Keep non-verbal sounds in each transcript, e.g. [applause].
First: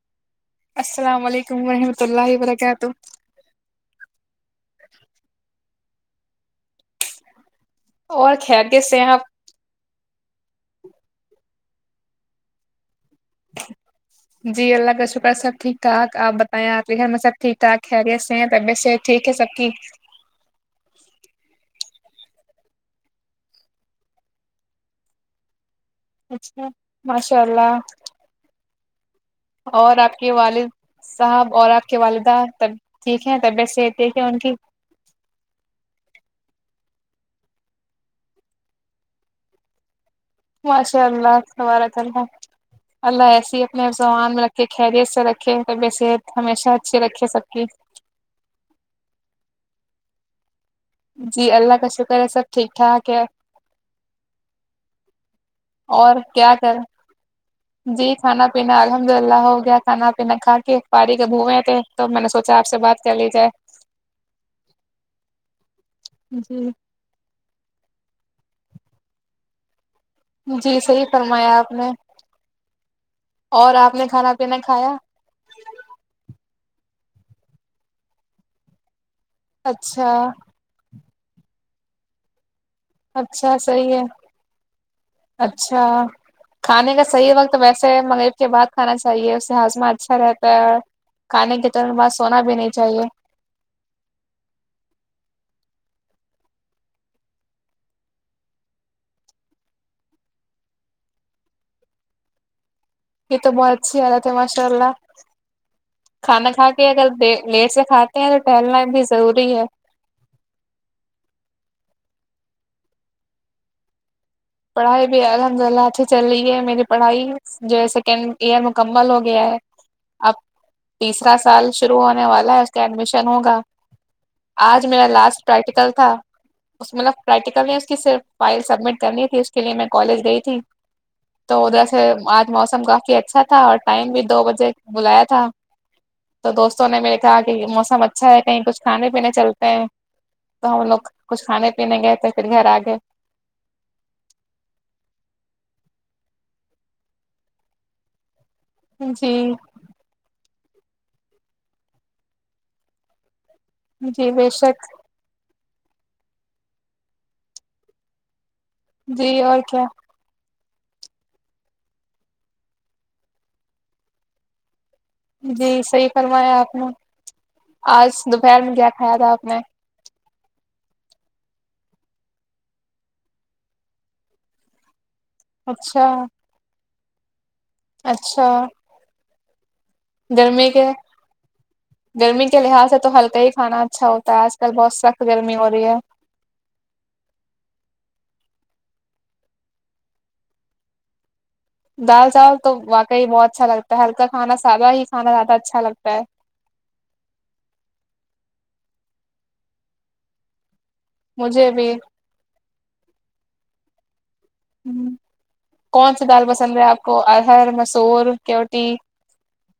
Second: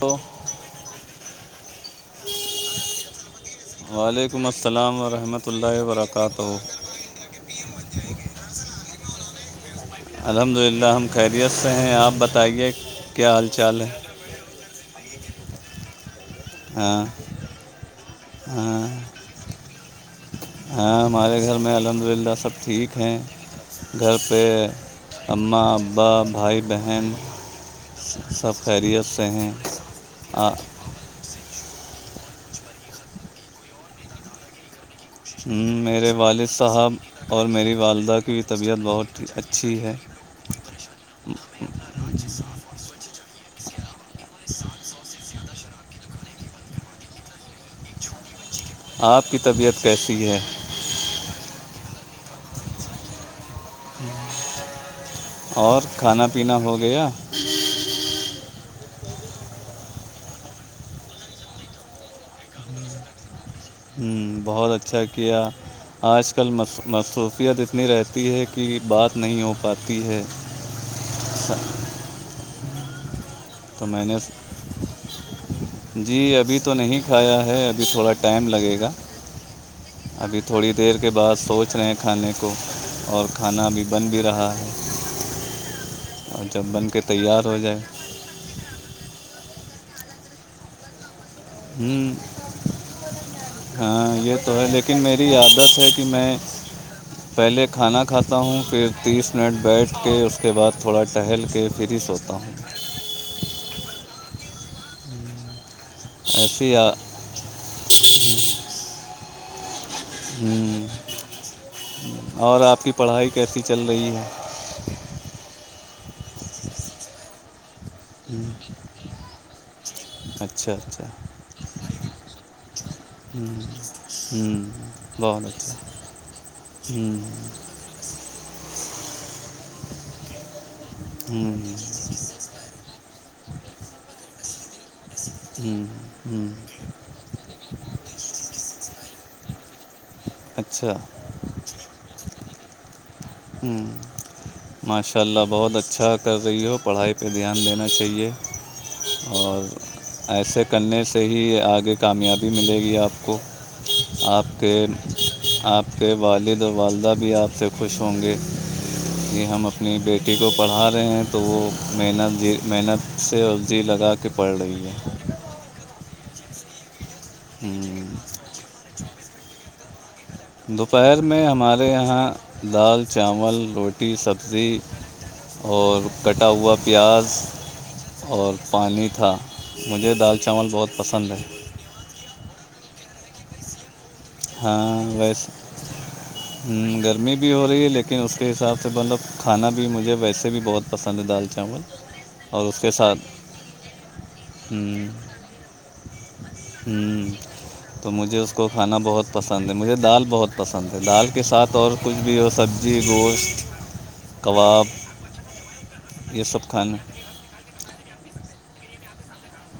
hello السلام علیکم ورحمۃ اللہ وبرکاتہ وعلیکم السلام ورحمۃ اللہ وبرکاتہ اور خیر کیس سے ہیں آپ الحمد للہ ہم خیریت سے ہیں آپ بتائیے کیا حال چال ہے جی اللہ کا شکر سابٹھییک ٹھاک آپتائیں آخری ہاں گھر میں سب ٹھیک ٹھاک خیریت سے ہیں طبیعت ہاں سے ٹھیک ہے سب کی ہاں ہمارے گھر میں الحمد للہ سب ٹھیک ہیں گھر پہ اماں با بھائی اچھا بہن ماشاء اللہ سب خیریت سے ہیں اور آپ کے آ والد صاحب اور آپ کے والدہب ٹھیک ہیں طبیعت صح یک ہے ان کی ہ میرے والد صاحب اور میری والدہ کی طبیعت بہت اچھی ہے ماشاء اللہ وارات اللہ اللہ ایسی ہی اپنے زبان میں رکھے خیریت سے رکھے طبی صحت ہمیشہ اچھی رکھے سب کی آپ کی طبیعت کیسی ہے جی اللہ کا شکر ہے سب ٹھیک ٹھاک ہے اور [unintelligible] اور کیا پینا کر ہو گیا جی کھانا پینا الحمد للہ ہو گیا کھانا پینا کھا کے باڑی کے بھوئے تھے توب میں نے سوچا آپ سے بات کر لی جائے ہوں بہت اچھا کیا آج کل م جی مصروفیت اتنی رہتی ہے کہ بات نہیں ہو پاتی ہے جی صحیح فرمایا آپ نے اور تو آپ میں نے کھانا پینا کھایا جی ابھی تو نہیں کھایا ہے ابھی تھوڑا ٹائم لگے گا اچھا ابھی تھوڑی دیر کے بعد سوچ رہے ہیں کھانے کو اور اچھا کھانا بھی صحیح ہے بن بھی رہا ہے [unintelligible] اچھا اور جب بن کھانے کے کا صحیح تیار وقت ہو جائے ویسے ہے مگر کے بعد کھانا چاہیے اس سے ہاضما اچھا رہتا ہے اور کھانے کے تورن ہوں بعد سونا بھی نہیں چاہیے [unintelligible] ہاں یہ تو ہے لیکن میری عادت ہے کہ میں [unintelligible] پہلے کھانا کھاتا ہوں پھر تیس منٹ بیٹھ کے اس کے بعد تھوڑا ٹہل کے پھر ہی سوتا ہوں [unintelligible] یہ تو بہت اچھی حالت ہے ماشاء اللہ کھانا کھا ایسی آ... کے اگر لیٹ سے کھات ہیں تو ٹہلنا بھی ضروری ہے [unintelligible] ہ اور آپ کی پڑھائی کیسی چل رہی ہے [unintelligible] پڑھائی بھی الحمد للہ اچھی چل رہی ہے میری پڑھائی جیسا یہار مکمل ہو گیا ہے [unintelligible] اب اچھا اچھا تیسرا سال شروع ہونے والا ہے اس کے ایڈمیشن ہوگا ہوں آج میرا لاسٹ بہت اچھا پریکٹیکل تھا [unintelligible] اس مطلب ہوں پریکٹیکل نہیں اس کی صرف فائل سبمٹ کرنی اس کے لیے میں کالج گئی تھی ہوں تو ادھر سے آ [unintelligible] موسم کافی اچھا تھا اور ٹائم بھی دو بجے بلایا تھا ہوں ہوں تو دوستوں نے میرے [unintelligible] ج کہ موسم اچھا ہے کہیں کچھ کھانے پینے چلتے ہیں تو ہم اچھا لوگ [unintelligible] کچھ کھانے پینے گئے تھے پھر گھر آ گئے ماشاء اللہ بہت اچھا کر رہی ہو پڑھائی پہ دھیان دینا چاہیے جی اور ایسے کرنے سے ہی آگے کامیابی ملے گی آپ کو جی آپ بے کے شک آپ کے والد و والدہ بھی آپ سے خوش ہوں گے جی یہ اور ہم کیا اپنی بیٹ لکٹی کو پڑھا رہے ہیں تو وہ محنت محنت سے اوررزی لگا کے پڑھ رہی ہے جی صحیح فرمایا آپ نے آج دوپہر میں کیا کھایا تھا آپ نے دوپہر میں ہمارے یہاں دال چاول روٹی سبزی اور اچھا کٹا ہوا پیاز اچھا اور پانی تھا مجھے دال چاول گرمی کے بہت پسند ہے گرمی کے لحاظ سے تو ہلکا ہی کھانا اچھا ہوتا ہے آج کل بہت سخت گرمی ہو رہی ہے ہ گرمی بھی ہو رہی ہے لیکن اس کے حساب سے مطلب کھانا بھی مجھے ویسے بھی بہت پسند ہے دال چاول دال چاول اور تو اس کے واقعی بہت اچھا لگتا ہے ہلکا کھانا سادہ ہی کھانا زیادہ اچھا لگتا ہے ہوں تو مجھے اس کو کھانا بہت پسند ہے مجھے دال بہت پسند ہے دال کے ساتھ اور کچھ بھی ہو سبزی گوشت کباب ہم، کون سی یہ دال سب پسند ہے کھانا آپ کو ارہر مسور کیوٹی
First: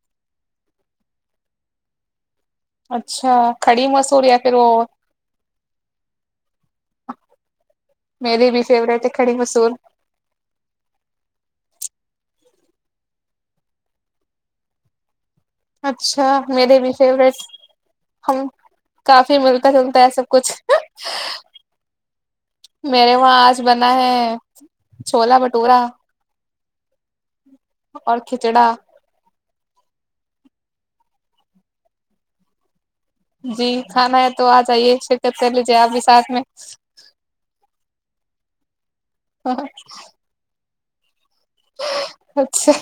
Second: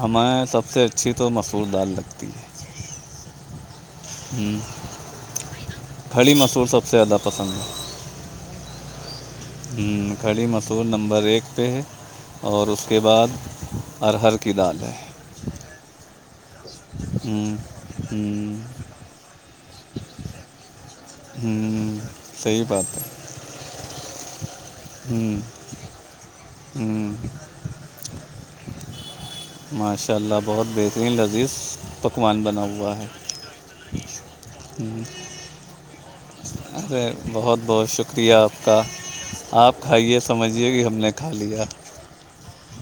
ہمیں سب سے اچھی تو مسور دال لگتی ہے اچھا کھڑی مسور یا پھر ہوں وہ کھڑی مسور سب سے زیادہ پسند ہے میری بھی فیوریٹ ہے کڑی مسور کھڑی مسہور نمبر ایک پہ ہے اور اس کے بعد ارہر کی دال ہے اچھا میرے بھی فورٹ ہوں ہم ہوں کافی ملتا جلتا ہے سب کچھ ہوں صحیح بات ہے میرے وہاں آج بنا ہے ہوں چھولا بھٹورا ہوں اور کھچڑا ماشاء اللہ بہت بہترین لذیذ پکوان بنا ہوا ہے جی کھانا ہے تو آ جائیے ہوں شرکت کر لیجیے آپ بھی ساتھ میں ارے بہت بہت شکریہ آپ کا آپ کھائیے سمجھیے کہ ہم نے ککھا لیا اچھا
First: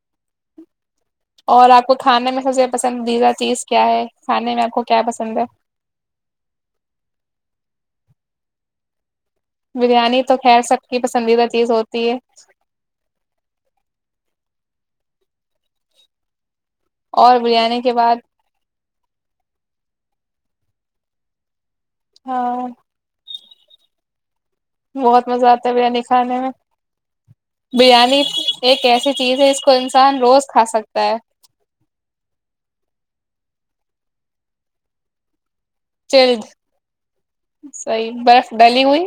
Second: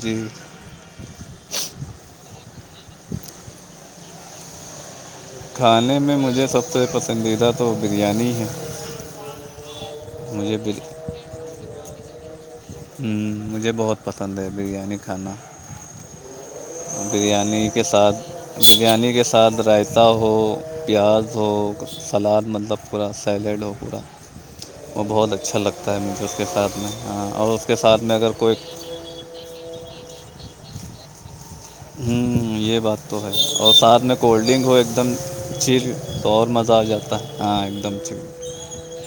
جی اور آپ کو کھانے میں سب سے پسند دیزرا چیز کیا ہے کھانے میں آپ کو کیا پسند ہے کھانے میں مجھے سب سے پسندیدہ تو بریانی ہے بریانی تو مجھے خیر سب بر... کی پسندیدہ چیز ہوتی ہے ہ مجھے بہت پسند ہے بریانی کھانا بریانی کے ساتھ بریانی کے ساتھ رائتتا ہو پیاز ہو سلاد ہاں مطلب پورا سیلیڈ ہو پورا وہ بہت مزہ اچھا آتا لگتا ہے بریانی مجھے اس کھانے کے ساتھ میں ہاں اور اس کے ساتھ میں بریانی اگر کوئی ایک ایسی چیز ہے جس کو انسان روز کھا سکتا ہے ہوں یہ بات تو ہے اور ساتھ میں کولڈ ڈرنک ہو ایک دم چھیل جلد چل صحیح برف ڈلی ہوئی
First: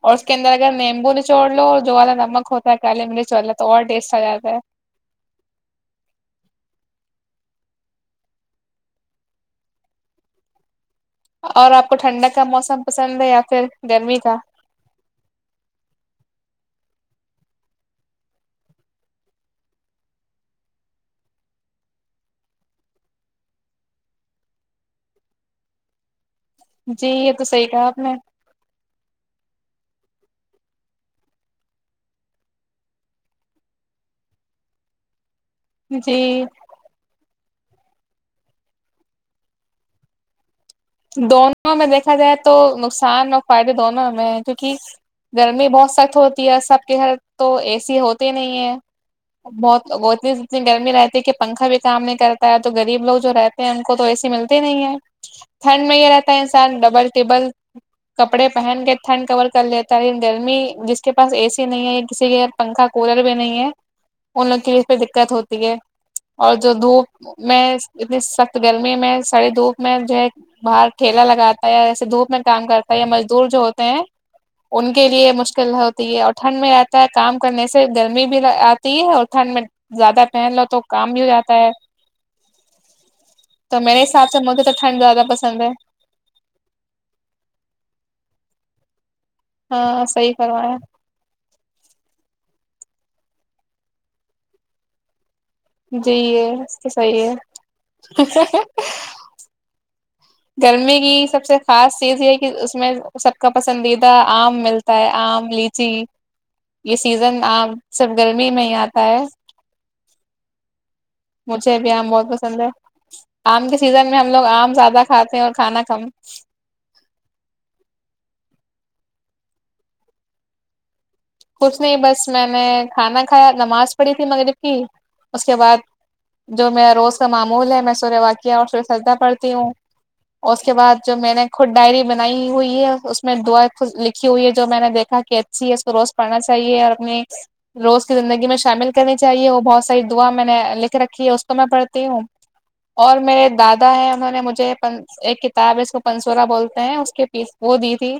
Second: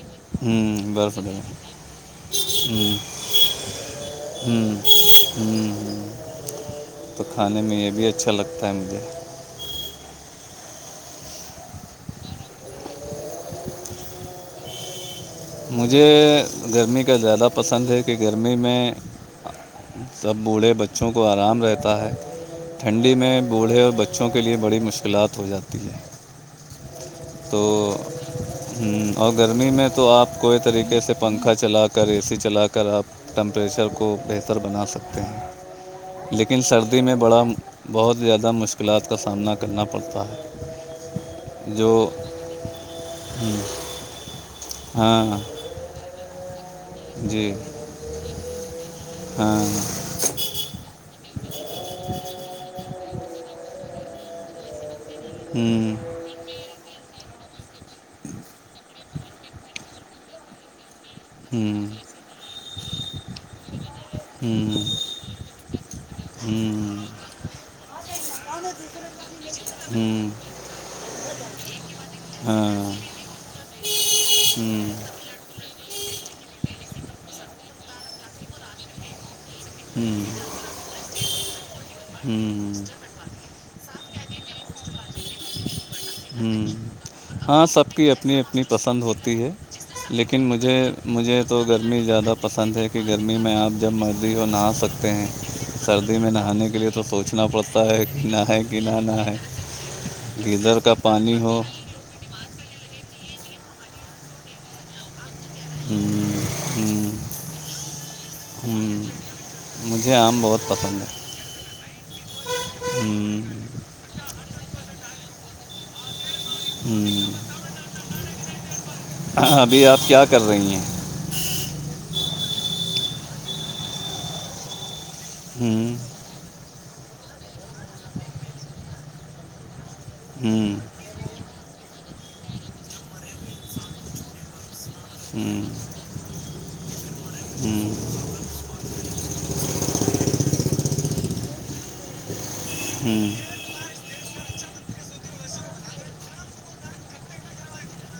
اور اس کے اندر اگر ہوں ممبو برف ڈالا نچوڑ لو جو والا نمک ہوتا ہے ہوں کالی مرچ والا تو اور ٹیسٹ آ جاتا ہے ہوں ہوں تو کھانے میں یہ بھی اچھا لگتا ہے مجھے اور آپ کو ٹھنڈک کا موسم پسند ہے یا پھر گرمی کا مجھے گرمی کا زیادہ پسند ہے کہ گرمی میں سب بوڑھے بچوں کو آرام رہتا ہے ٹھنڈی میں بوڑھے اور بچوں کے لیے بڑی مشکلات ہو جاتی ہے جی یہ تو صحیح کہا آپ نے ہوں اور گرمی میں تو آپ کوئی طریقے سے پنکھا چلا کر اے سی چلا کر آپ ٹمپریچر کو بہتر بنا سکتے ہیں جی لیکن سردی ی میں بڑا بہت زیادہ مشکلات کا سامنا کرنا پڑتا ہے دونوں میں جو دیکھا جائے تو نقصان اور فائدے دونوں میں ہیں کیونکہ ہاں گرمی بہت سخت ہوتی ہے سب کے گھر جی تو اے سی ہوتے ہی نہیں ہے ہاں بہت وہ اتنی جنی گرمی رہتی ہے کہ پنکھا بھی کام نہیں کرتا ہے تو غریب لوگ جو رہتے ہیں ان کو تو ایسی ملتی نہیں ہے تھھنڈ ہوں میں رہات انسان ڈبل ٹیبل کپڑے پہن کے تھنڈ کور کر لیتا ہے گرمی جس کے پاس اے سی نہیں ہوں ہے کسی کے پنکھا کولر بھی نہیں ہے ان لوگ کی بھی پہ دقت ہوتی ہے ہوں اور جو ہوں دھوپ میں اتنی سخت گرمی میں ساری دھوپ میں جو ہے ہوں باہر ٹھیلا لگاتا ہے یا اییسے دھوپ میں کام ہاں کرتا ہے یا مزدور جو ہوتے ہیں ہوں [unintelligible] ان کے لیے مشکل ہوتی ہے اور ٹھنڈ میں رہتا ہے کام کرنے سے گرمی بھی آتی ہے اور ٹھنڈ میں ہوں زیادہ پہن لو تو کام ہی ہو جاتا ہے ہوں تو میرے حساب سے مجھے تو ٹھنڈ زیادہ پسند ہے ہ ہاں سب کی اپنی اپنی پسند ہوتی ہے ہاں صحیح لیکن مجھے فرمایا مجھے تو گرمی زیادہ پسند ہے کہ گرمی میں آپ جب مرضی ہو نہا سکتے ہیں جی سردی میں یہ نہانے کے لیے تو صحیح سوچنا پڑتا ہے کہ نہ ہے کہ نہ نہ ہے گدر کا یہ پانی سب سے ہو خاص چیز یہ کہ اس میں سب کا پسندیدہ آم ملتا ہے آم الچی ہوں یہ ہوں سیزن آپ سب گرمی میں ہی ہوں آتا ہے مجھے آم بہت پسند ہے مجھے ا بھی آم بہت پسند ہے ہوں آم کے سیزن میں ہم لوگ آم زیادہ کھاتے ہیں اور کھانا کم ہ ابھی آپ کیا کر رہی ہیں کچھ نہیں بس میں نے کھانا کھایا نماز پڑھی تھی مغرب کی اس کے بعد ہوں جو میرا روز کا معمول ہے میں سورہ واقعہ اور سور سجنا پڑھتی ہوں اور اس کے ہوں بعد جو میں نے خود ڈائری بنائی ہوئی ہے اس میں دع لکھی ہوئی ہے جو میں نے دیک کہ ہوں اچھی ہے س روز پڑھنا چاہیے اور ہوں ہوں اپنےو اس کی زندگی میں شامل کرنی چاہیے وہ بہت ساری دعا میں نے لکھ رکھی ہے اس تو میں پڑھتی ہوں اور میرے ہوں دادا ہیں انہوں نے مجھے ایک کتاب ہے اس کو پنسورا بولتے ہیں اس کے پیس وہ دی تھی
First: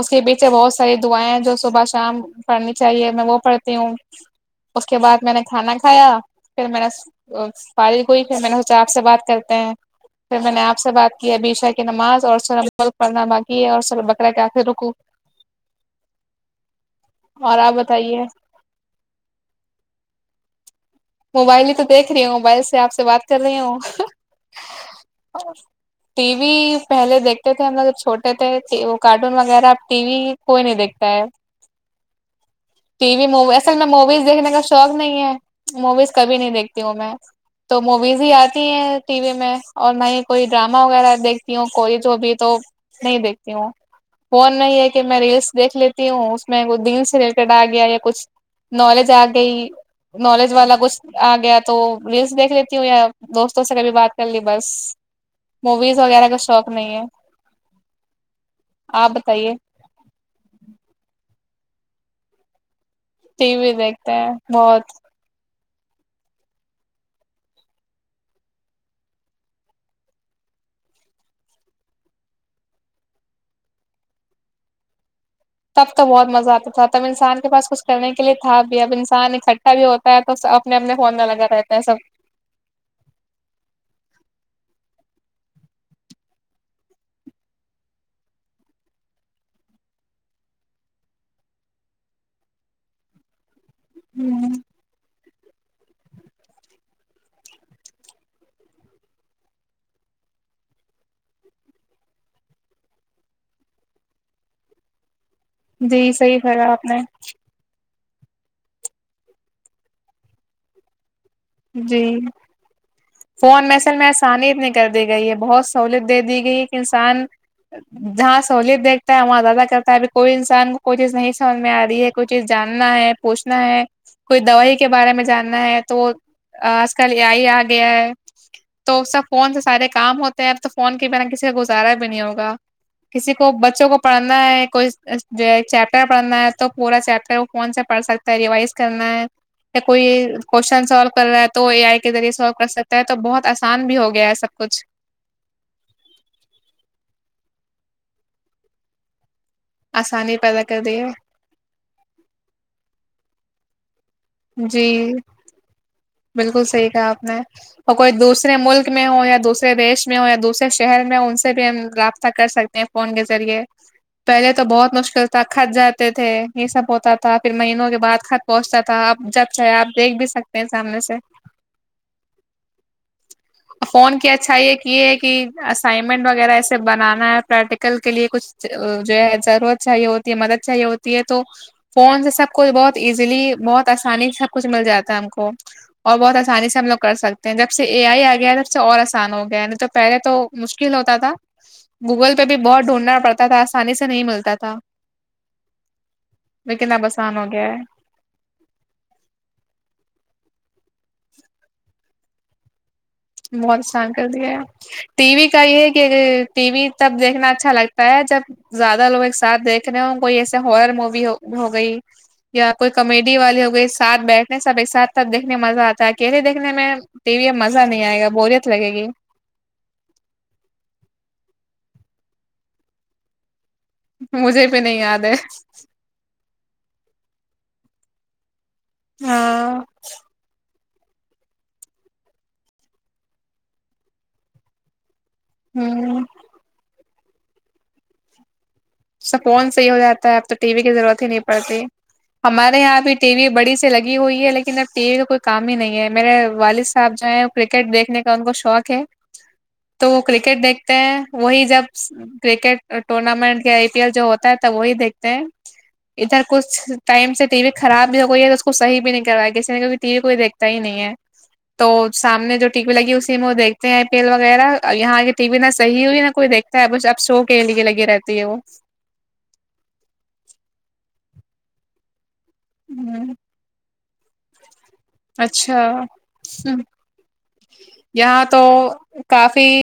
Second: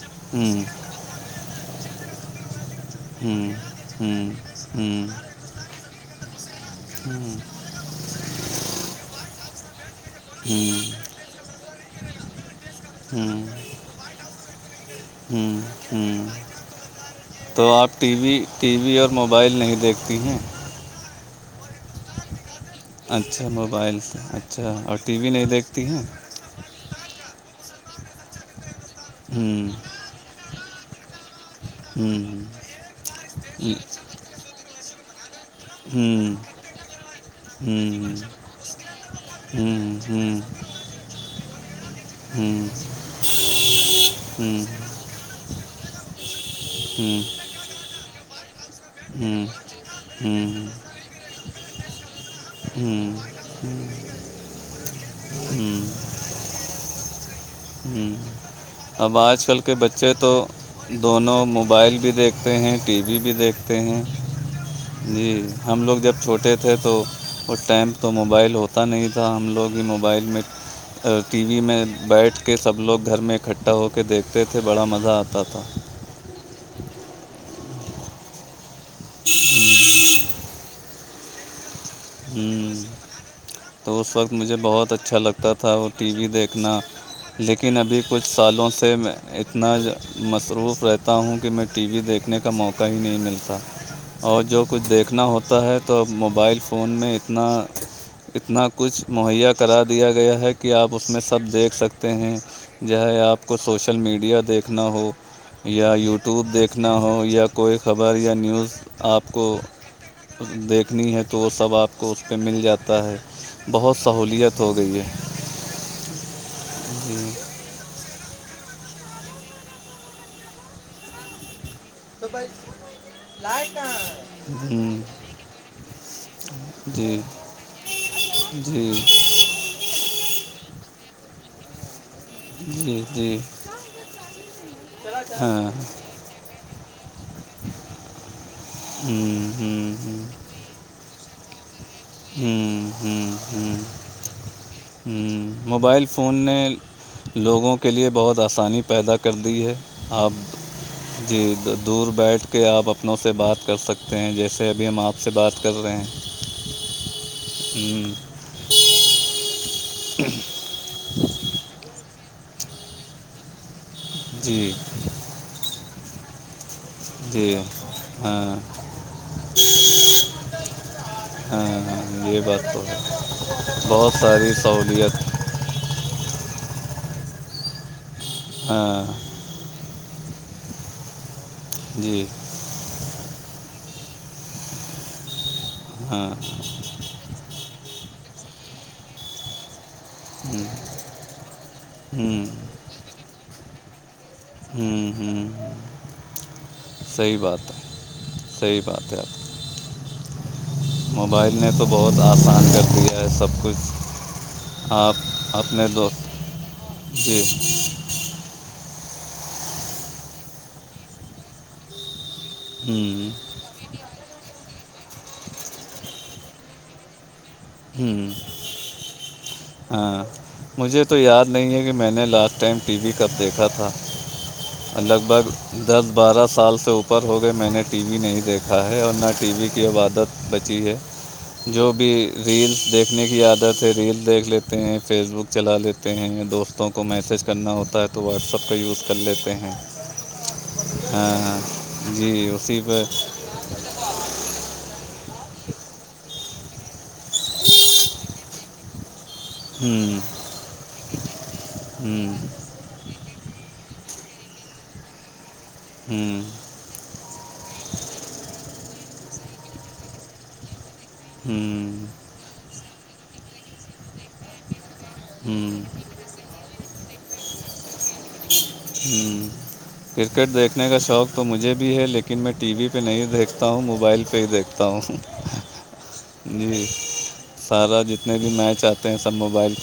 اس کے پیچھے بہت ساری دعائیں ہیں جو صبح شام پڑھنی چاہیے میں وہ ہوں پڑھتی ہوں اس کے بعد میں نے کھانا کھایا پھر میں نے فار کوئی پ میں نے سوچا آپ سے بات کرتے ہیں پھر میں نے آپ سے ہوں بات کیا ابشا کی نماز اور س پڑھنا باقی ہے اور س بکرا کے آ کے رکو ہ ہ اور تو آپ ٹی بتائیے وی [unintelligible] ٹی وی اور موبائل نہیں دیکھتی ہیں موبائل ہی تویکھ رہی ہو موبائل سے آپ سے بات کر اچھا رہی موبائل سے اچھا اور ٹی وی نہیں دیکھتی ہیں ہوںٹی و و پہلے دیکھتے تھے ہم لگ چھوٹے تھے کارٹون وغیرہ ہوں اب ٹی وی کوئی نہیں دیکھتا ہے ہوں ٹی وی موی اصل میں موویز دیکھنے کا شوق نہیں ہے ہوں موویز کبھی ہوں نہیں دیکھتی ہوں میں تو ہوں موویز ہی آتی ہیں ٹی وی میں اور ہوں ہوں نہ ہی ہوں کوئی ڈرام ا وغیرہ دیکھتی ہوں کوئی تو ابھی ہوں تو ہوں نہیں دیکھتی ہوں فون نہیں ہے کہ میں ریلس دیکھ لیتی ہوں اس میں کو دن سے ریلیٹڈ آ گیا یا کچھ نالج آ گئی نالج والا کچھ آ گیا تو ریلس دیکھ لیتی ہوں یا دوستوں سے کبھی بات کر لی بس موویز وغیرہ کا شوق نہیں ہے ہ آپ اب آج بتائیے کل کے بچے تو دونوں موبائل بھی دیکھ تے ہیں ٹی وی بھی ٹی وی دیکھتے ہیں بہت جی ہم لوگ جب چھوٹے تھے تو اس ٹائم تو موبائل ہوتا نہیں تھا ہم لوگ ہی موبائل میں ٹی وی میں بیٹھ کے سب لوگ گھر میں اکٹھا ہو کے دیکھتے تھے بڑا مزہ آتا تھا تب تو بہت مزہ آتا تھا تب انسان کے پاس کچھ کرنے کے لیے تھا بھی اب انسان اکٹھا بھی ہوتا ہے تو اپنے اپنے فون میں لگا رہتا ہے سب ہ تو اس وقت مجھے بہت اچھا لگتا تھا وہ ٹی وی دیکھنا لیکن ابھی کچھ سالوں سے میں اتنا مصروف رہتا ہوں کہ میں ٹی وی دیکھنے کا موقع ہی نہیں ملتا اور جو کچھ دیکھنا ہوتا ہے تو موبائل فون میں اتنا اتنا کچھ مہیا کرا دیا گیا ہے کہ آپ اس میں سب دیکھ سکتے ہیں جاہے آپ کو سوشل میڈیا دیکھنا ہو یا جی صحیح یوٹیوب کرا آپ دیکھنا نے ہو یا کوئی خبر یا نیوز آپ کو دیکھنی ہے تو وہ سب آپ جی کو اس پہ مل جاتا ہے بہت سہولیت ہو گئی ہے یہ بہت سہولت دے دی گئی کہ جی انسان جہاں سہولیت دیکھتا ہے وہاں زیادہ کرتا ہے ابھی کوئی انسان کو کوئی چیز نہیں سمجھ میں آ رہی ہے کوئی تو چیز بھائی جاننا ہے پوچھنا لائٹ ہے کہاں کوئی دوائی کے ہوں بارے میں جاننا ہے تو آج کل جی یہ ہی آ گیا ہے جی تو سب فون سے سارے کام ہوتے ہیں اب تو فون کے بنا کسی کا گزارا بھی نہیں ہوگا جی کسی جی کو بچوں کو پڑھنا ہے کوئی ہاں چیپٹر پڑھنا ہے تو پورا چیپٹر وہ فون سے پڑھ سکتا ریوائز کرنا ہے ہوں یا ہوں کوئی ہوں کوشچن سالو کر رہا ہے تو اے آئی کے ذریعے سولو کر ہوں سکتا ہے تو ہوں بہت ہوں آسان بھی ہو گیا ہے سب کچھ موبائل فون نے لوگوں کے لیے بہت آسانی پیدا کر دی ہے آپ آسانی پیدا کر د ہے جی دور بیٹھ کے آپ اپنوں سے بات کر سکتے ہیں جیسے جی ابھی ہم آپ سے بات کر رہے ہیں بالکل صحیح کہا آپ نے اور کوئی دوسرے ملک میں ہو یا دوسرے دیش میں ہو یا دوسرے شہر میں ہو ان سے بھی ہم رابطہ کر سکتے ہیں فون کے ذریعے پہلے تو جی بہت مشکل تھا کت جاتے تھے یہ سب ہوتا تھا پھر جی مہینوں کے بعد کط ہاں پہنچتا تھا آپ جب چاہے آپ دیکھ بھی سکتے ہیں سامنے سے ہاں ہاں یہ بات تو ہے بہت فون کی ساری اچھائی ایک یہ سہولیت ہے کہ اسائنمنٹ وغیرہ ایسے بنانا ہے پریکٹیکل کے لیے کچھ ہاں جو ہے ضرورت چاہیے ہوتی ہے مدد چاہیے ہوتی ہے تو فون جی سے سب کو بہت ایزیلی بہت آسانی سے سب کچھ مل جاتا ہے ہم کو اور ہاں بہت آسانی سے ہم لوگ سکتے ہیں جب سے اے آئی آ گیا ہے تب سے اور آسان ہو گیا ہے نہیں توب پہلے تو مشکل ہوتا تھا گوگل پہ ہوں بھی بہت ڈھونڈنا پڑتا تھا آسانی سے نہیں ملتا تھا ہوں ہوں ہ لیکن اب صحیح آسان ہو گیا بات ہے سی بات ت آ موبائل نے تو بہت آسان کر دیا ہے سب بہت کچھ آسان کر دیا آپ ٹی وی کا یہ اپنے ہے کہ دوست ٹی وی تب جی دیکھنا اچھا لگتا پ جب زیادہ لوگ ایک ساتھ دیکھنے ہوں کوئی ایسے ہارر مووی ہو گئی یا کوئی ہوں کامیڈی والے ہو گئے سھ بیٹھنے سب ایک ساتھ سب دیکنے مزہ آتا ہے کیلے دھنے میں ٹی وی میں مزہ نہیں آئے ہوں گا بوریت لگے گی ہاں مجھے تو یاد نہیں ہے کہ میں نے لاسٹ ٹائم ٹی وی کب دیکھا تھا مجھے بھی نہیں یاد لگ ہے بھگ دس بارہ سال سے اوپر ہو گئے میں نے ٹی وی نہیں دیکھا تھاا ہے اور نہ ٹی وی ہاں کی عبادت بچی ہے جو بھی ریلس دیکھنے کی عادت ہے ریل دیکھ لیتے ہیں فیس بک چلا لیتے ہوں ہیں دوستوں کو کو میسج کرنا ہوتا تو واٹس ایپ کا یوز کر لیتے فون ہیں سےی ہو جاتا ہے اب تو ٹی وی کی ضرورت ہی ہاں نہیں ہاں پڑتی جی ہمارے اسی یہاں پہ بھی ٹی وی بڑی سے لگی ہوئی ہے لیکن اب تییر کا کوئی کام ہی نہیں ہے میرے والد صاحب جو ہیں کرکٹ دیکھنے کا ان کو شوق ہے تو ہوں وہ کرکٹ دیکھتے ہیں وہی جب ہوں کرکٹ ٹورنامنٹ کے جو ہوتا ہے توب وہی دیکھتے ہیں ادھر ہوں کچھ ٹائم سے ٹی وی خراب بھی ہو گئی ہے تو اس کو صحی بھی نہیں کر رہا ہے کسیھی ٹی وی کوئی دیکتا ہی نہیں ہے تو ہوں سامنے جو ٹکی لگی اسی میں وہ دیکھ آئی پی ایل وغیرہ یہاں کی ٹی وی نہا ہوں صی ہوئی نہ کوئی دیکھتا ہے بس اب شو کے لیے لگی رہتا [unintelligible] ہ کرکٹ دیکھنے کا شوق تو مجھے بھی ہے لیکن میں ٹی وی پہ نہیں ہ دیکھتا دیکھتا ہوں موبائل پہ ہی دیکھتا ہوں اچھا جی سارا جتنے یہاں بھی تو میچ آتے ہیں سب کافی موبائل پہ